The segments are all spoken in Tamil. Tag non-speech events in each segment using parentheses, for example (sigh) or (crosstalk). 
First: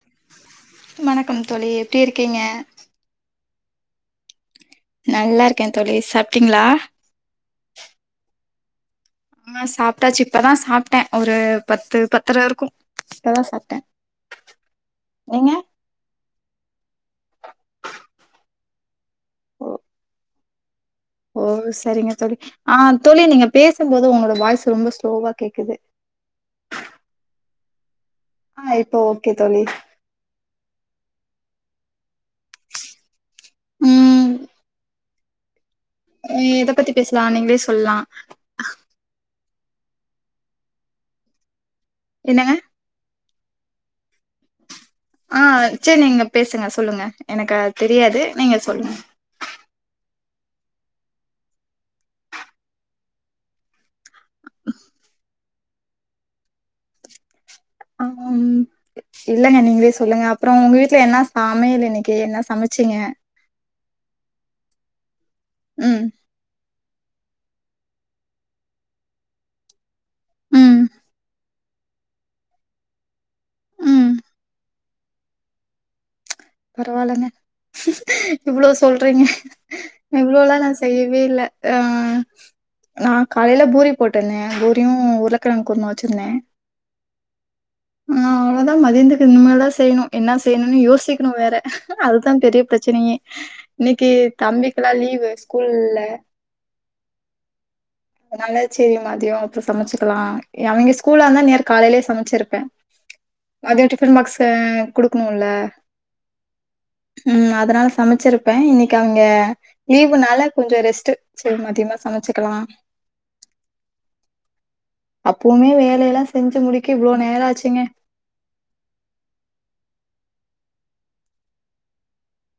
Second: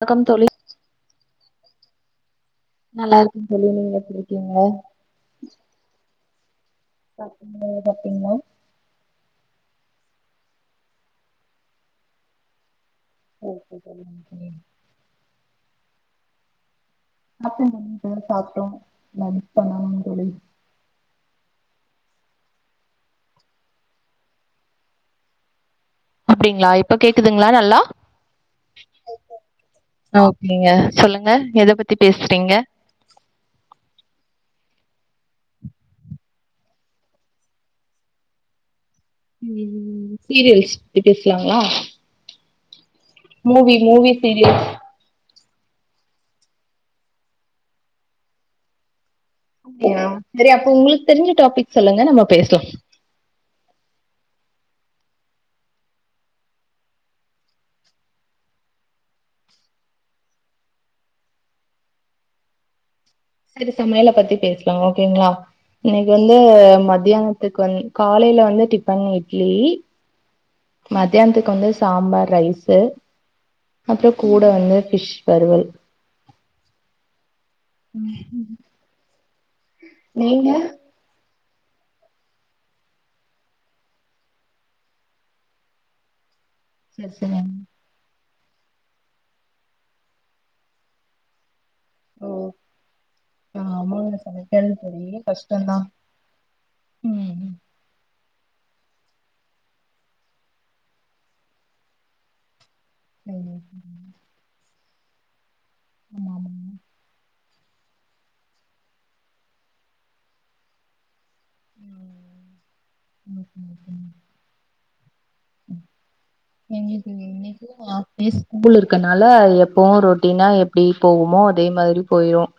வணக்கம் தோழி வணக்கம் தோழி எப்பிடி இருக்கீங்க நல்லா இருக்கே தோழி நீங்க எப்பிடி ங்கள நல்லா இருக்கே தோழி சாப்ட்டீங்களா பாத்தீங்களா ஆ சாப்பிட்டாச்சி இப்பதா சாப்பிட்டே ஒரு பத்து பத்தரை இருக்கு இப்பதா சாப்பிட்டே சாப்டோ தோழி ஓகே. நீங்க சாப்புடே தோழி இப்பதா சாப்பிட்டோ லன்ச் ஓ பண்ணணு தோழி ஓ சேரிங்க தோழி ஆ தோழி நீங்க பேசுபோது உங்களோட வாய்ஸ் ரொம்ப ஸ்லோவா கேக்குது அப்புடிங்கிளா இப்ப கேக்குதுங்களா நல்லா ஆ இப்போ ஓகே தோழி ஓகேங்க சொல்லுங்க எத பத் பத்தி பேசிறீங்க ம் எத பத்தி பேசலா நீங்களே சொல்லா ம் சீரியல்ஸ் பத்தி பேசலாங்களா என்னங்க மூவி மூவி சீரியஸ் ஆ சே நீங்க பேசுங்க சொல்லுங்க எனக்கு அது தெரியாது நீங்க சொல்லுங் அப்புடியா சரி அப்ப உங்களுக்கு தெரிஞ்ச டாபிக் சொல்லுங்க நம்ம பேசலா ஆ இல்லங்க நீங்களே சொல்லுங்க அப்புறோ உங்க வீட்டுல என்ன சமையல் இன்னைக்கு என்ன சமச்சீங்க சேரி சமையல பத்தி பேசலா ஓகேங்களா ம் இன்னைக்கு வந்து மத்தியானத் துக்கு வந்து காலையில வந்து டிஃபன் இட்லி ம் மத்தியானத்துக்கு வந்து சாம்பார் ரைஸு ம் அப்புறோ கூட வந்து பிஷ் வருவல் பரவால்லங்க இவ்ளோல்லா நா செய்யவே இல்ல ஆ நா காலையில பூரி போட்டிருந்தே பூரியு உருளக்கிழங்கு குருமா வச்சிருந்தே சேரி சரி ஆ அவ்ளோதா மதியனத்துக்கு இனிமேல்தா செய்யணு என்ன செய்யணுன்னு யோசிக்கணு வேற ஓ அதுதா பெரிய பிரச்சனையே இன்னைக்கு ஆமாங்க சமைக்கிறது தம்பிக்குல்லா பெரிய லீவு ஸ்கூல் கஷ்டந்தா இல்ல ம் அனால சேரி மதியம் அப்புறம் சமைச்சுக்கலாம் அவிங்க ஸ்கூல்லா இருந்தா இன்நேரம் காலையிலே சமைச்சிருப்பேன் அது ஆமா டிஃபன் பாக்ஸ குடுக்கணும் இல்ல ஆமா ம் அதனால சமைச்சிருப்பே இன்னைக்கு அவிங்க லீவுனால கொஞ்சோ ரெஸ்ட் சேரி மதியமா சமைச்சுக்கலா ம் ம் ம் அப்பவுமே வேலையெல்லாம் செஞ்சு முடிக்க இவ்ளோ எங்களுக்குங்க நேரம் ஆச்சுங்க. இன்னைக்கும் ஆஃப் டே ஸ்கூல் இருக்கனால எப்போவும் ரொட் அப்டின்னா எப்டி போகுமோ அதே மாதிரி போயிரும்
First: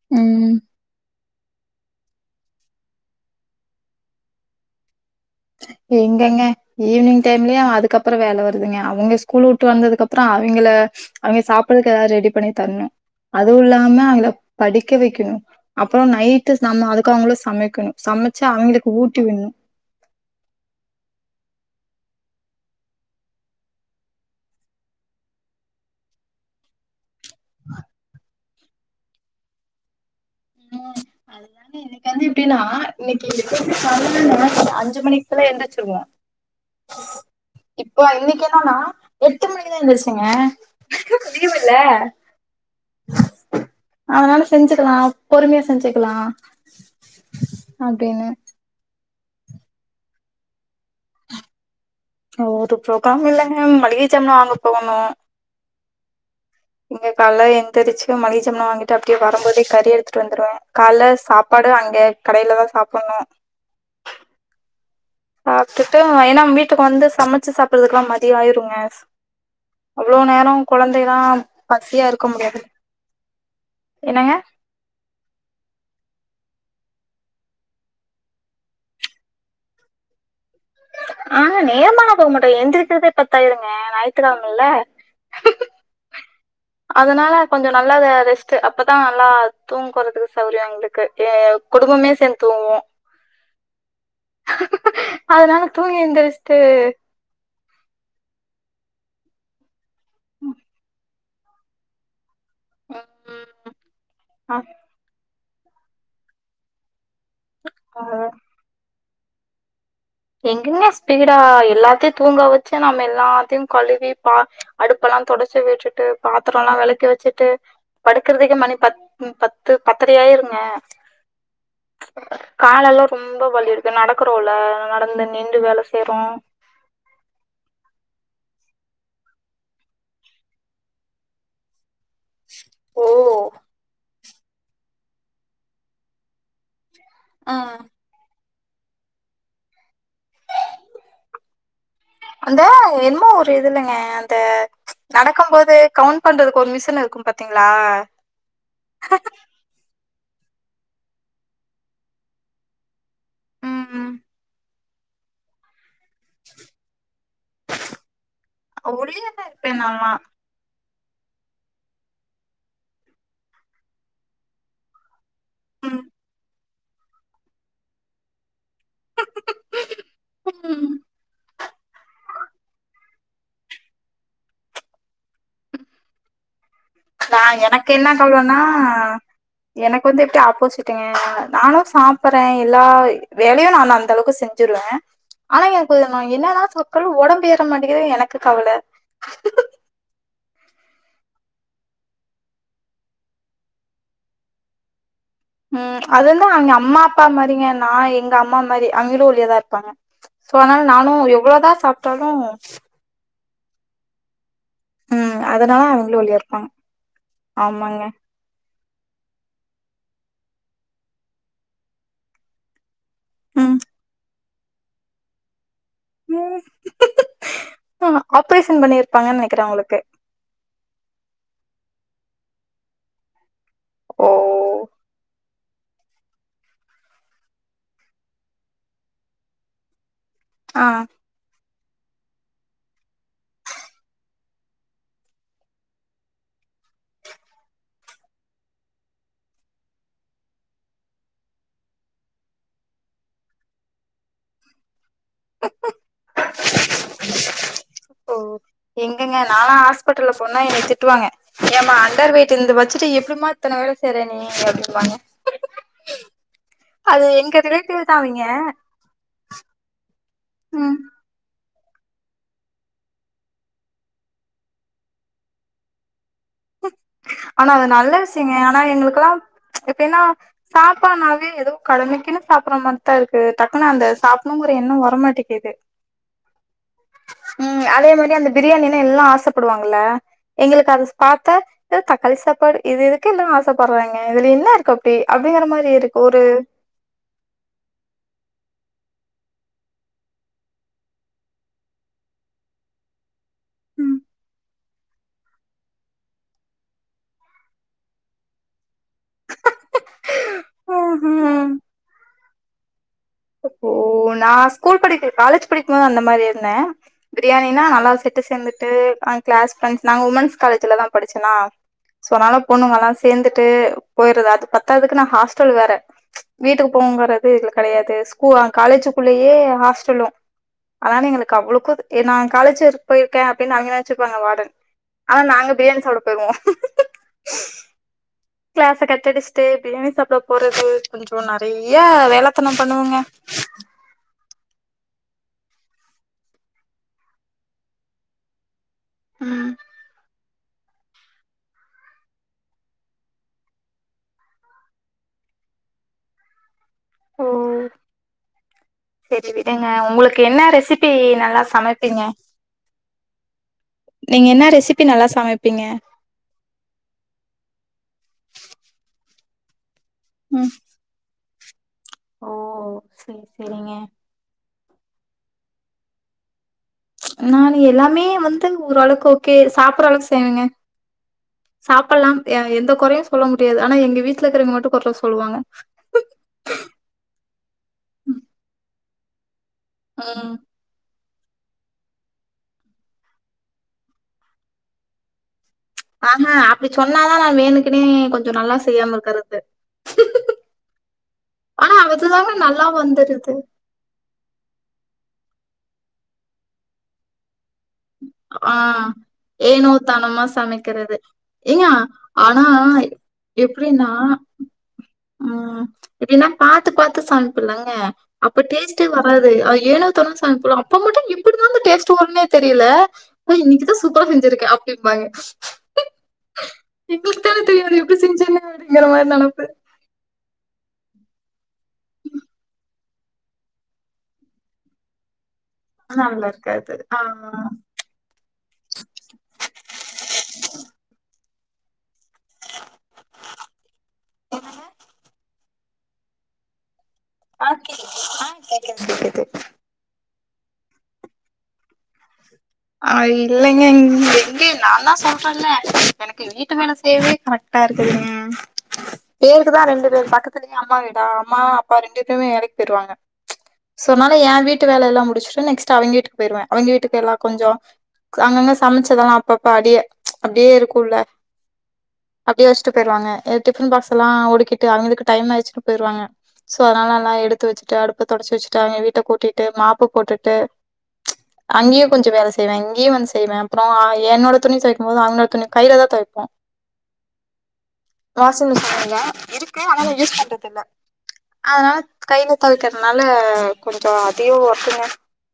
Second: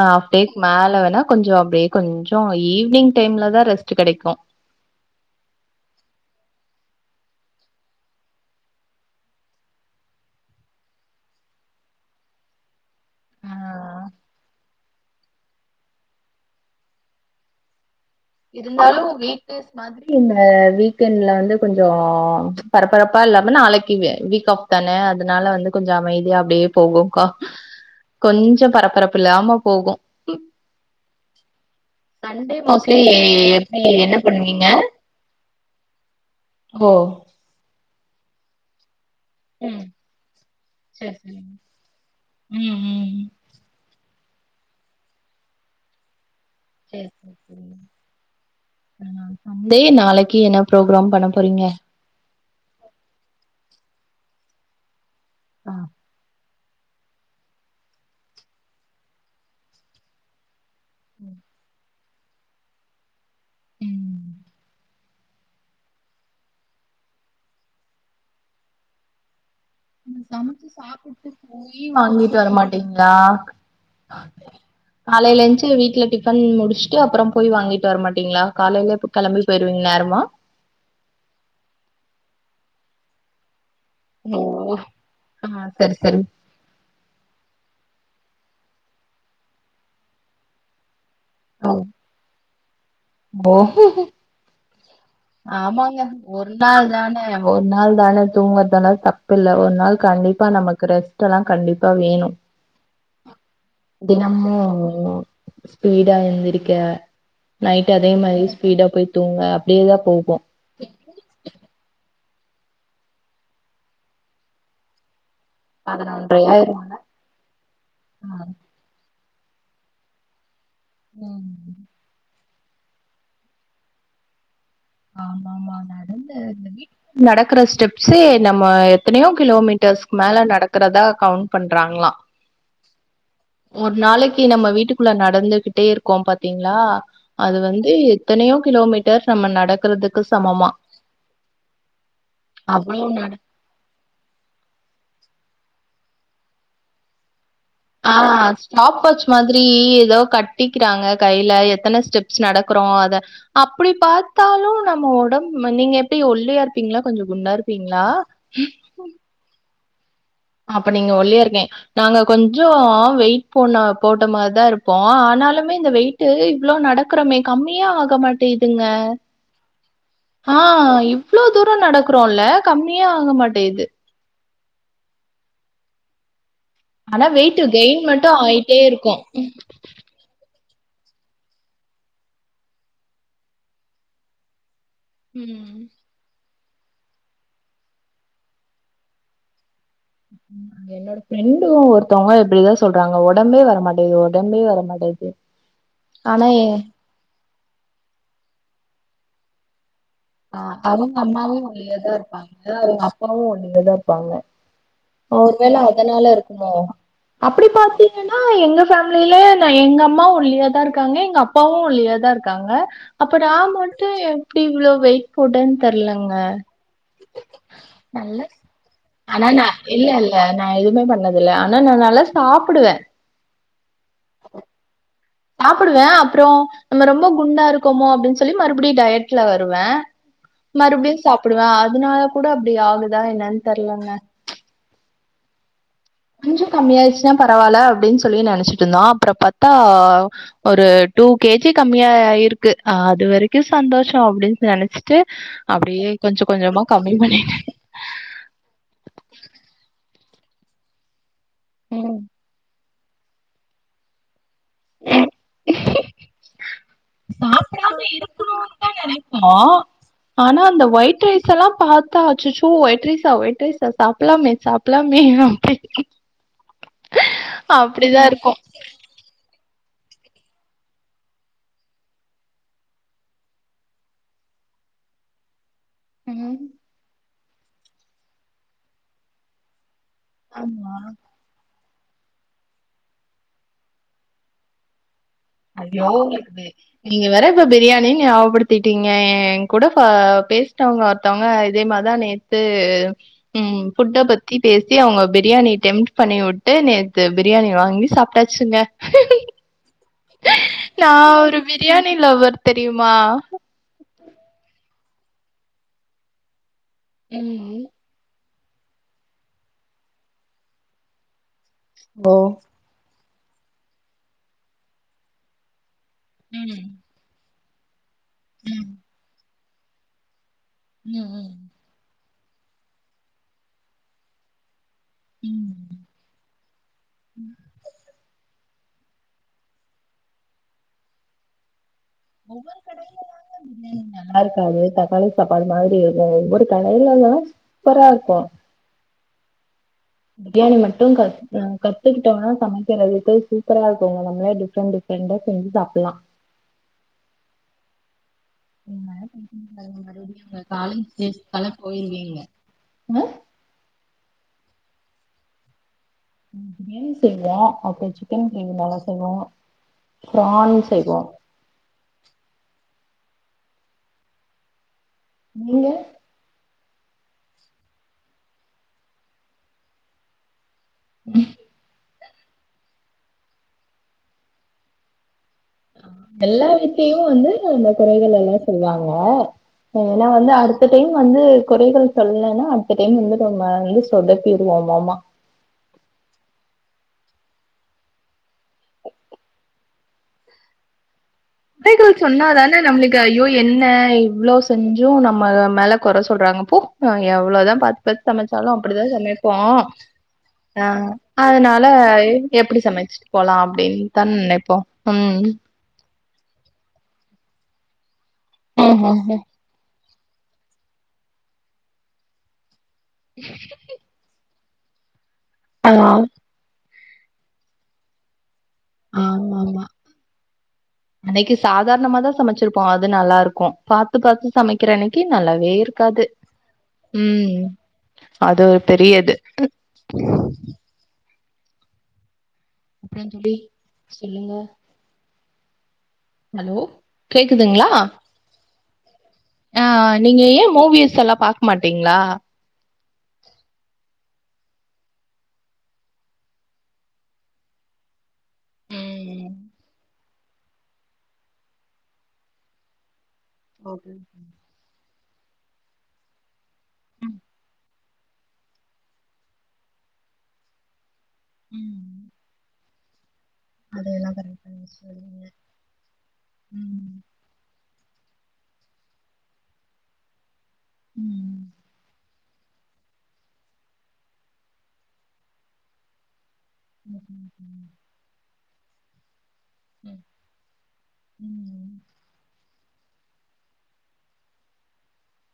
ஆ ஆஃப் டே ம் மேல வேணா கொஞ்சம் அப்டே கொஞ்சம் ஈவி்னிங் டைம்ல தா ரெஸ்ட் கெடைக்கும் எங்கங்க ஈவினிங் டைம்லயும் அதுக்கப்புறம் வேல வருதுங்க அவுங்க ஸ்கூல் உட்டு வந்ததுக்குப்புறம் அவிங்கள அவிங்க சாப்றதுக்கு எதா ரெடி பண்ணி தரணும் அதுவும் இல்லாம ஆ அவிங்கள படி க்க வைக்கணும் அப்புறம் நைட்டு நம்ம அதுக்கங்களும் சமைக்கணும் சமைச்சு அவங்களுக்கு இருந்தாலும் ஊட்டி வீக் விடணும். டேஸ் மாதிரி இல்ல ஆ வீக்கெண்ட்ல வந்து கொஞ்சோம் பரபரப்பா இல்லாம நாளக்கி வீக் ஆஃப் தானே அதனால வந்து கொஞ்சம் அமைதியா அப்டியே போகும் கொ கொஞ்சம் பரபரப்பு இல்லாம போகும் ம் அது ஏங்க எனக்கு எல்லா சண்டே எப்டின்னா மோஸ்ட்லி இன்னக்கி எப்பமே எப்டி கால்ல என்ன அந்த பண்ணுவீங்க (inaudible) அஞ்சு மணிக்குல எந்திச்சிருவோம் ஓ இப்ப இன்னக்கி என்னன்னா எட்டு மணிக்கு தா எந்திருச்சேங்க செரி செரிங்க ம் ம் அதனால செஞ்சிக்கலாம் பொறுமையா செஞ்சிக்கலாம் செரி செரி செரிங்க நாளைக்கி சண்டே நாளக்கி என்ன ப்ரோகிராம் பண்ண போறீங்க ஒரு ப்ரோகிராம் இல்லங்க மளிக ஜாமா வாங்க போகணும் ஆ நீங்க கால எந்திரிச்சு மளிக ஜாமா வாங்கிட்டு அப்டே வரம்போதே கறி எடுத்துட்டு வந்துருவே கால்ல சாப்பாடு அங்கே கடையில தா சாப்பணும் ம் சாப்ட்டுட்டு ஏன்னா வீட்டுக்கு வந்து சமைச்சு சாப்றதுக்கெல்லாம் மதிய ஆயிருங்க அவ்ளோ நேரோ சமைச்ச கொழந்தைல்லா சாப்ட்டு போயி பசியா இருக்க வாங்கிட்டு முடியாது வரமாட்டீங்களா என்னங்க காலைல எஞ்சி வீட்ல டிஃபன் மு முடுச்சுட்டு அப்புறோம் போய் வாங்கிட்டு வரமாட்டீங்களா காலைல கெளம்பி போயிருவீங்க நேரமா ஆ நேரமாலா போக மாட்டோ எந்திரிக்குறதே பத்தாயிருங்க ஓ ஞாயித்துக்கெழமல்ல ஆ சேரி சேரி அதனால கொஞ்சோ நல்லா அத ரெஸ்ட்டு அப்பதா நல்லா தூங்குறதுக்கு சௌரியம் எங்களுக் க்கு எ ஓ குடும்பமே சேந்து தூங்குவோ ஓ அதனால தூங்கி ஆமாங்க ஒரு எந்திரிச்சுட்டு நாள் தான ஒரு நாள் தான தூங்குறதல்லா தப்ப இல்ல ஒரு நாள் கண்டிப்பா நமக்கு ரெஸ் ட்டெல்லா கண்டிப்பா வேணு தினமு ஸ்பீடா எந்திரிக்க நைட் அதே மாரி ஸ்பீடா போய் தூங்க அப்டியேதாப் எங்கங்க ஸ்பீடா எல்லாத்தையு தூங்க வெச்சு நம்ம எல்லாத்தையு கழுவி பா அடுப்பெல்லாம் தொடச் ச்சு விட்டுட்டு பதினொன்றை பாத்துரோ எல்லா ஆயிரும்ல வெளக்கி வெச்சுட்டு ஆ படுக்குறதுக்கே மணி பத் ம் பத்து பத்தரை ஆயிருங்க ம் கால எல்லா ரொம்ப வலி இருக்கு நடக்குறோல்ல ஆமா ஆமா நடந்து இந்த வீட்ல நடக்குற ஸ்டெப்ஸ்சே நம்ம எத்தனையோ கிலோமீட்டர்ஸ் மேல நடக்குறதா கவுண்ட் பண்றாங்களா ஓ ஒரு நாளைக் த்தி நம்ம வீட்டுக்குள்ள நடந்துகிட்டே இருக்கோம் பாத்தீங்களா ஆ அது வந்து எத்தனையோ கிலோமீட்டர் நம்ம நடக்குறதுக் அந்த அவ்ளோ என்மோ நட ஒரு இதுலங்க அந்த நடக்கும் போது கவுண்ட் பண்றதுக்கு ஒரு மிஷின் இருக்கும் பாத் ஆ ஸ்டாப் வாச் மாதிரி எதோ கட் கட்டிக்கிறாங்க கையில எத்தன ஸ்டெப்ஸ் நடக்குறோ அத ம் அப்டி ம் பாத்தாலு நம்ம ஒடம் நீங்கப் ட்டி ஒல்லியா இருப்பீங்களா கொஞ்சோ குண்டா இருப்பீங்களா ஆ அப்ப நீங்க ஒல்லியா இருக் நாங்க கொஞ்சோ வெயிட் போன போட்ட மாரிதா இருப்போ ஆனால் ஃபில்லாமே இந்த ம் வெயிட் இவ்ளோ நடக்கிறமே கம்மியாக ஆக மாட்டேங் ங்க ஆ ம் இவ்ளோ தூரோ நடக்கறோல்ல கம்மி மியே ஆக மாட்டேது ஆனா நா வெயிட் எனக்கு கெயின் என்ன மட்டும் கவளனா ஆயிட்டே இருக்கும். எனக்கு வந்து எப்பிடி ஆப்போசிட் ட்டே நானு சாப்பறே எல்லா வே வேலையு நா அந்த அளவுக்கு செஞ்சிருவே ஆனா ம். எனக்கு என்னாத மக்களும் உடம்பு ஏற மாட்டேங்கதுனு எனக்கு கவல என்னோட ஃப்ரெண்டு ஒருத்தவங்க இப்பிடிதா சொல்றாங்க உடம்பே வரமாட்டேங்குது உடம்பே வரமாட்டேங்குது ம் அதுந்தா ஆனா எ அவங்க அம்மா அப்பா மாரிங்க நா எங்க அம்மா மாரி அவிங்களு ஒல்லியாதா இருப்பாங்க சோ ஆ அதனால நானு அவங்க அம்மாவு எவ்ளோதா ஒல்லியாதா சாப்ட்டாலு இருப்பாங்க அவங்க அப்பாவு ஒல்லி யாதா இப்பாங்க ம் ஒருவேள அவங்களு அதனால ஒல்லியா இருப்பாங்க இருக்குமோ அப்பிடி ஆமாங்க பாத்தீங்கன்னா எங்க ஃபேம்லில நா எங்க அம்மாவு ஒல்லியா தா இருக்காங்க எங்க அப்பாவு ஒல்லியா தா இருக்காங்க அப்ப நா ம் மட்டு எ டி இவ்ளோ வெ போட்டே தெர்லங்க ம் ஆ நல்ல ஆப்ரேஷன் பண்ணிருப்பாங்கன்னு ஆனா நெனைக்கிறே நா உங்களுக்கு இல்ல இல்ல நா எதுவுமே பண்ணதல ஆனா ந நல்ல சாப்புடுவே ஓ சாப்பிடுவே அப்புறோ நம்ம ரொம்ப குண்டா இருக்கோமோ அப்பிடின்னு சொல்லி மறுபிடியு டயட்ல வருவே ஆ மறுபிடியு சாப்பிடுவே ஆ அதனால கூட அப்பிடி ஆகுதா என்னன்னு தெரலங்க கொஞ்சோ கம்மியாயிடுச்சுன்னா பரவால்ல அப்பிடின்னு சொல்லி நெனைச்சிட்டு இருந்தோ அப்புறோ பாத்தா ஒரு டூ கேஜி கம்மியாயிருக்கு அது வரைக்கு சந்தோஷ அப்பிடின்னு நெனச்சி ட்டு அப்பிடியே கொஞ்சோ கொஞ்சோமா கம்மி பண்ணட் ப்ட்டல்ல போனா என்ன திட்டு வாங்க ஏமா அண்டர் வெயிட் இந்த வத் சிட்டு எப்டி மா இத்தன வேல செய்றே ங்க அப்டிம்பாங்க அது எங்க சாப்டாம ரிலேட்டிவ் தான் அவிங்க இருக்கணுன்னு தா நெனைப்போ ஆனா அந்த ம் ஒயிட் ரைஸ்ல்லாம் பாத்த அச்சச்சோ ஒயிட் ரைஸா ஒயிட் ரைஸா சாப்லாமே சாப்லாமே அப்படி ஆனா அது நல்ல விஷியங்க ஆனா எங்களுக்கெல்லாம் எப்பினா சாப்பாட்னாவே எதோ கடமைக்குன்னு சாப்பற மாரிதா இருக்கு டக்குன்னு அந்த சாப்பணுங்கிற எண்ணம் வரமாட்டிகிது ம் ம் அதே மாரி அந்த பிரியாணின்னா எல்லாம் ஆசைப்படுவாங்க இல்ல ஆமா எங்களுக்கு அத பாத்தா அ தக்காளி சாப்பாடு இது எதுக்கு எல்லாம் ஆசைப்படறாங்க இதுல என்ன இருக்கு அப்டி அப்டிங்கிற மாரி ஐயோ இருக்கு ஒரு இது நீங்க வேற இப்ப பிரியாணினு ஞாபபடுத்தி டிங்க என் கூட பா பேசிட்டவங்க ஒருத்தவங்க இதே மாரிதான் நேத்து ம் ஃபுட்ட பத்தி பேசி அவுங்க பிரியாணி டெம்ப்ட் பண்ணி உட்டு நேத்து பிரியாணி வாங்கி சாப்ட்டாச்சுங்க நான் ஒரு ம்ஹும் பிரியாணி பிளின் லவர் தெரியுமா எப்போ நான் ஸ்கூல் படிக்க காலேஜ் படிக்கும் மோது அந்த மாரி இருந்தன் ம் பிரியானினா நல்லா சேத் ட்டு சேந்துட்டு ஆ கிளாஸ் பிரண்ட்ஸ் நாங்க உமென்ஸ் காலேஜ்ல தான் படிச்சனா சோ ஓ அனால பொண்ணுங்கல்லாம் சேந்துட்டு போயறது அது பத்தாதுக்கு நான் ஹாஸ்டல் வேற ம் வீட்டுக்கு போங்கற ஃபிரி ஹிட்ல கெடையாது கு ஆ ம் காலேஜிக்குள்ளேயே ஹாஸ்டலும் அதான ம் எங்களுக்கு ம் அவ்ளோ கூது ஏ நான் காலேஜிக்கு போயிருக்கேன் அப்டின்னு அவங்க நெனச்சிப்பாங்க வாடன் ஆனா நாங்க ம் பிரியாணி சாப்பட போயிருவோம் கிளாஸ கட்டடிச்சுட்டு பிரியாணி சாப்பட போறது கொஞ்சோம் நறை யா வேலத்தனம் பண்ணுவங்க காது தக்காளி சாப்பாடு மாதிரி இருக்கும் ஒவ்வொரு கடையிலல்லா சூப்பரா இருக்கும் ம் பிரியாணி மட்டு க கத்துக்கிட்டோம்னா சமைக்கிறதுறதுக்கு சூப்பரா இருக்கும்ங்க நம்மளே டிஃப்ரெண்ட் டிஃப்ரெண்டா செஞ்சு சாப்டலா ஓ ங்க செரி விடுங்க உங்களுக்கு மறுபடியு என்ன அவங்க கால ரெசிபி சே நல்லா கால சமைப்பீங்க போயிருவீங்க ஆ நீங்க என்ன ரெசிபி நல்லா சமைப்பீங்க பிரியாணி செய்வோ அப்புறம் சிக்கன் கிரேவி நல்லா செய்வோ ம் ப்ரான் செய்வோ ஓ செரி செரிங்க நீங்க நானு எல்லாமே வந்து ஓரளவுக்கு ஓகே சாப்பிடுற அளவுக்கு செய்வங்க சாப்பிடலா எ எந்த குறையு சொல்ல முடியாது ஆனா எங்க வீட்டுல இருக்கிறவங்க மட்டு குர சொல்லுவாங்க எல்லா ஆ ஏன்னா வந்து ம் அடுத்த டைம் வந்து குறைகள் சொல்லலைன்னா அடுத்த டைம் வந்து ரம்ம வந்து சொதப்பிடுவோ மாமா ஆஹ்ஹா அப்டி சொன்னாதா நா வேணுக்குனே கொஞ்சோ நல்லா செய்யாம இருக்கிறது குறைகள் சொன்னாதானே நம்மளுக்கு ஐயோ என்ன இவ்வளவு செஞ்சு நம்ம மேல குற சொல்றாங்க பூ நாங்க எவ்வளோதா பாத் எது சமைச்சாலு ஆ அப்டிதா சமைப்போ ஏனோ தானமா ஆ சமைக்கிறது அதனால ஏங்க ஆனா எப்டி சமைச்சிட்டு போலா எப்டின்னா அப்படின்னுதானே நினைப்போ ம் எப்டின்னா பாத்து பாத்து சமைப்புலங்க அப்ப டேஸ்டே ம்ஹும் வராது ஏனோ (unintelligible) சமைப்பம்ல அப்ப மட்டு எப்டிதா அந்த டேஸ்ட் வருன்னே தெரில தா இன்னைக்கு சூப்பர் செஞ்சுருக்கே அப் யேபாயே ஆ எங்களுக்குதானே தெரியு அது எப்டி செஞ்சானு அடிங்கிற மாரி நெனப்பு அடைக்கு சாதாரணமா தா சமைச்சிருப்போ அது அது நல்லா இருக்கு பார்த்து பார்த்து சமைக்கிற அன்னைக்கு நல்லா வே இருக்காது நல்லா இருக்காது ஆ ம் அது ஒரு பெரியது அப்டியாங் தோழி சொல்லுங்க ஹலோ ஆ கேக்குதுங்களா கேக் ஆ கேக்குதுங்க ஆ கேக்குது ஆ நீங்க ஏ மூவிஸ் எல்லா பாக்க மாட்டடிங்களா அ இல்லைங்க எங்க நா தா சொல்றே இல்ல எனக்கு வீட்டு மேல செய்யவே கரெக்ட்டா இருக்குத்துங்க ம் பேருக்கு தா ரெண்டு பேர் பா கிக்கத்துலயே அம்மா வீடா அம்மா அப்பா ரெண்டு பேருமே வேலைக்கு போயிருவாங்க சோ ஓகே ஆனால சொன்னால எ வீட்டு வேல எல்லா மு முசிச்ட்டு நெக்டு அவங்கீட்டு போயிடுவே அவிங்க வீட்டு எல்லா ம் கொஞ்சோ அங்கங்க சமைச்சதெல்லா அப்பஅப்ப அடியே அப்பிடியே இருக்குல்ல ம் அப்பிடியே வச்ட்டு பெய்றுவாங்க எ டிஃப பாக்ஸ் எல்லா அதெல்லா கரெக்ட் ஓடிகிட்டு பண்ணி அவங்களுக்கு சொல்லுங்க டைம் ஆயிச்சு போயிருவாங்க சோ அதனால ம் நா எடுத்து வச்சிட்டு அடுப் இப்ப தொடச்சி வச்சிட்டு அவிங்க வீட்ட கூட்டிட்டு மாப்பு போட்டுட் ம் அங்கே கொஞ்ச வேல செய்வே இங்கேயும்வந்து செய்வே அப்புறோ என்னட துணி தொய்க்கு போது அவங்களோட துணி கையில தா தொவைக்கபோ ம் ம் ம் வாஷிங் மிஷின் இல்ல இரு க்கு ஆனாலு யூஸ் பண்றது இல்ல ம். அதனால கைல தொவைக்கிறனால கொஞ்சோ அதியு ஒக்ர்குங்க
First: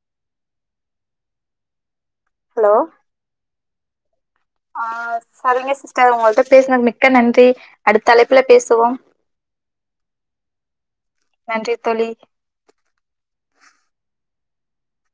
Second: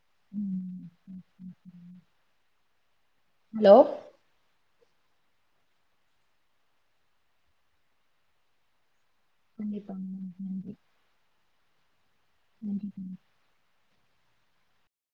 ம் ஹலோ ஹலோ ஆ சரிங்க சிஸ்டர் உங்கள்ட்ட பேசுனதுக்கு மிக்க நன்றி அடுத்த அழைப்புல பேசுவோ கண்டிப்பா நன்றி நன்றி நன்றி தோழி ம்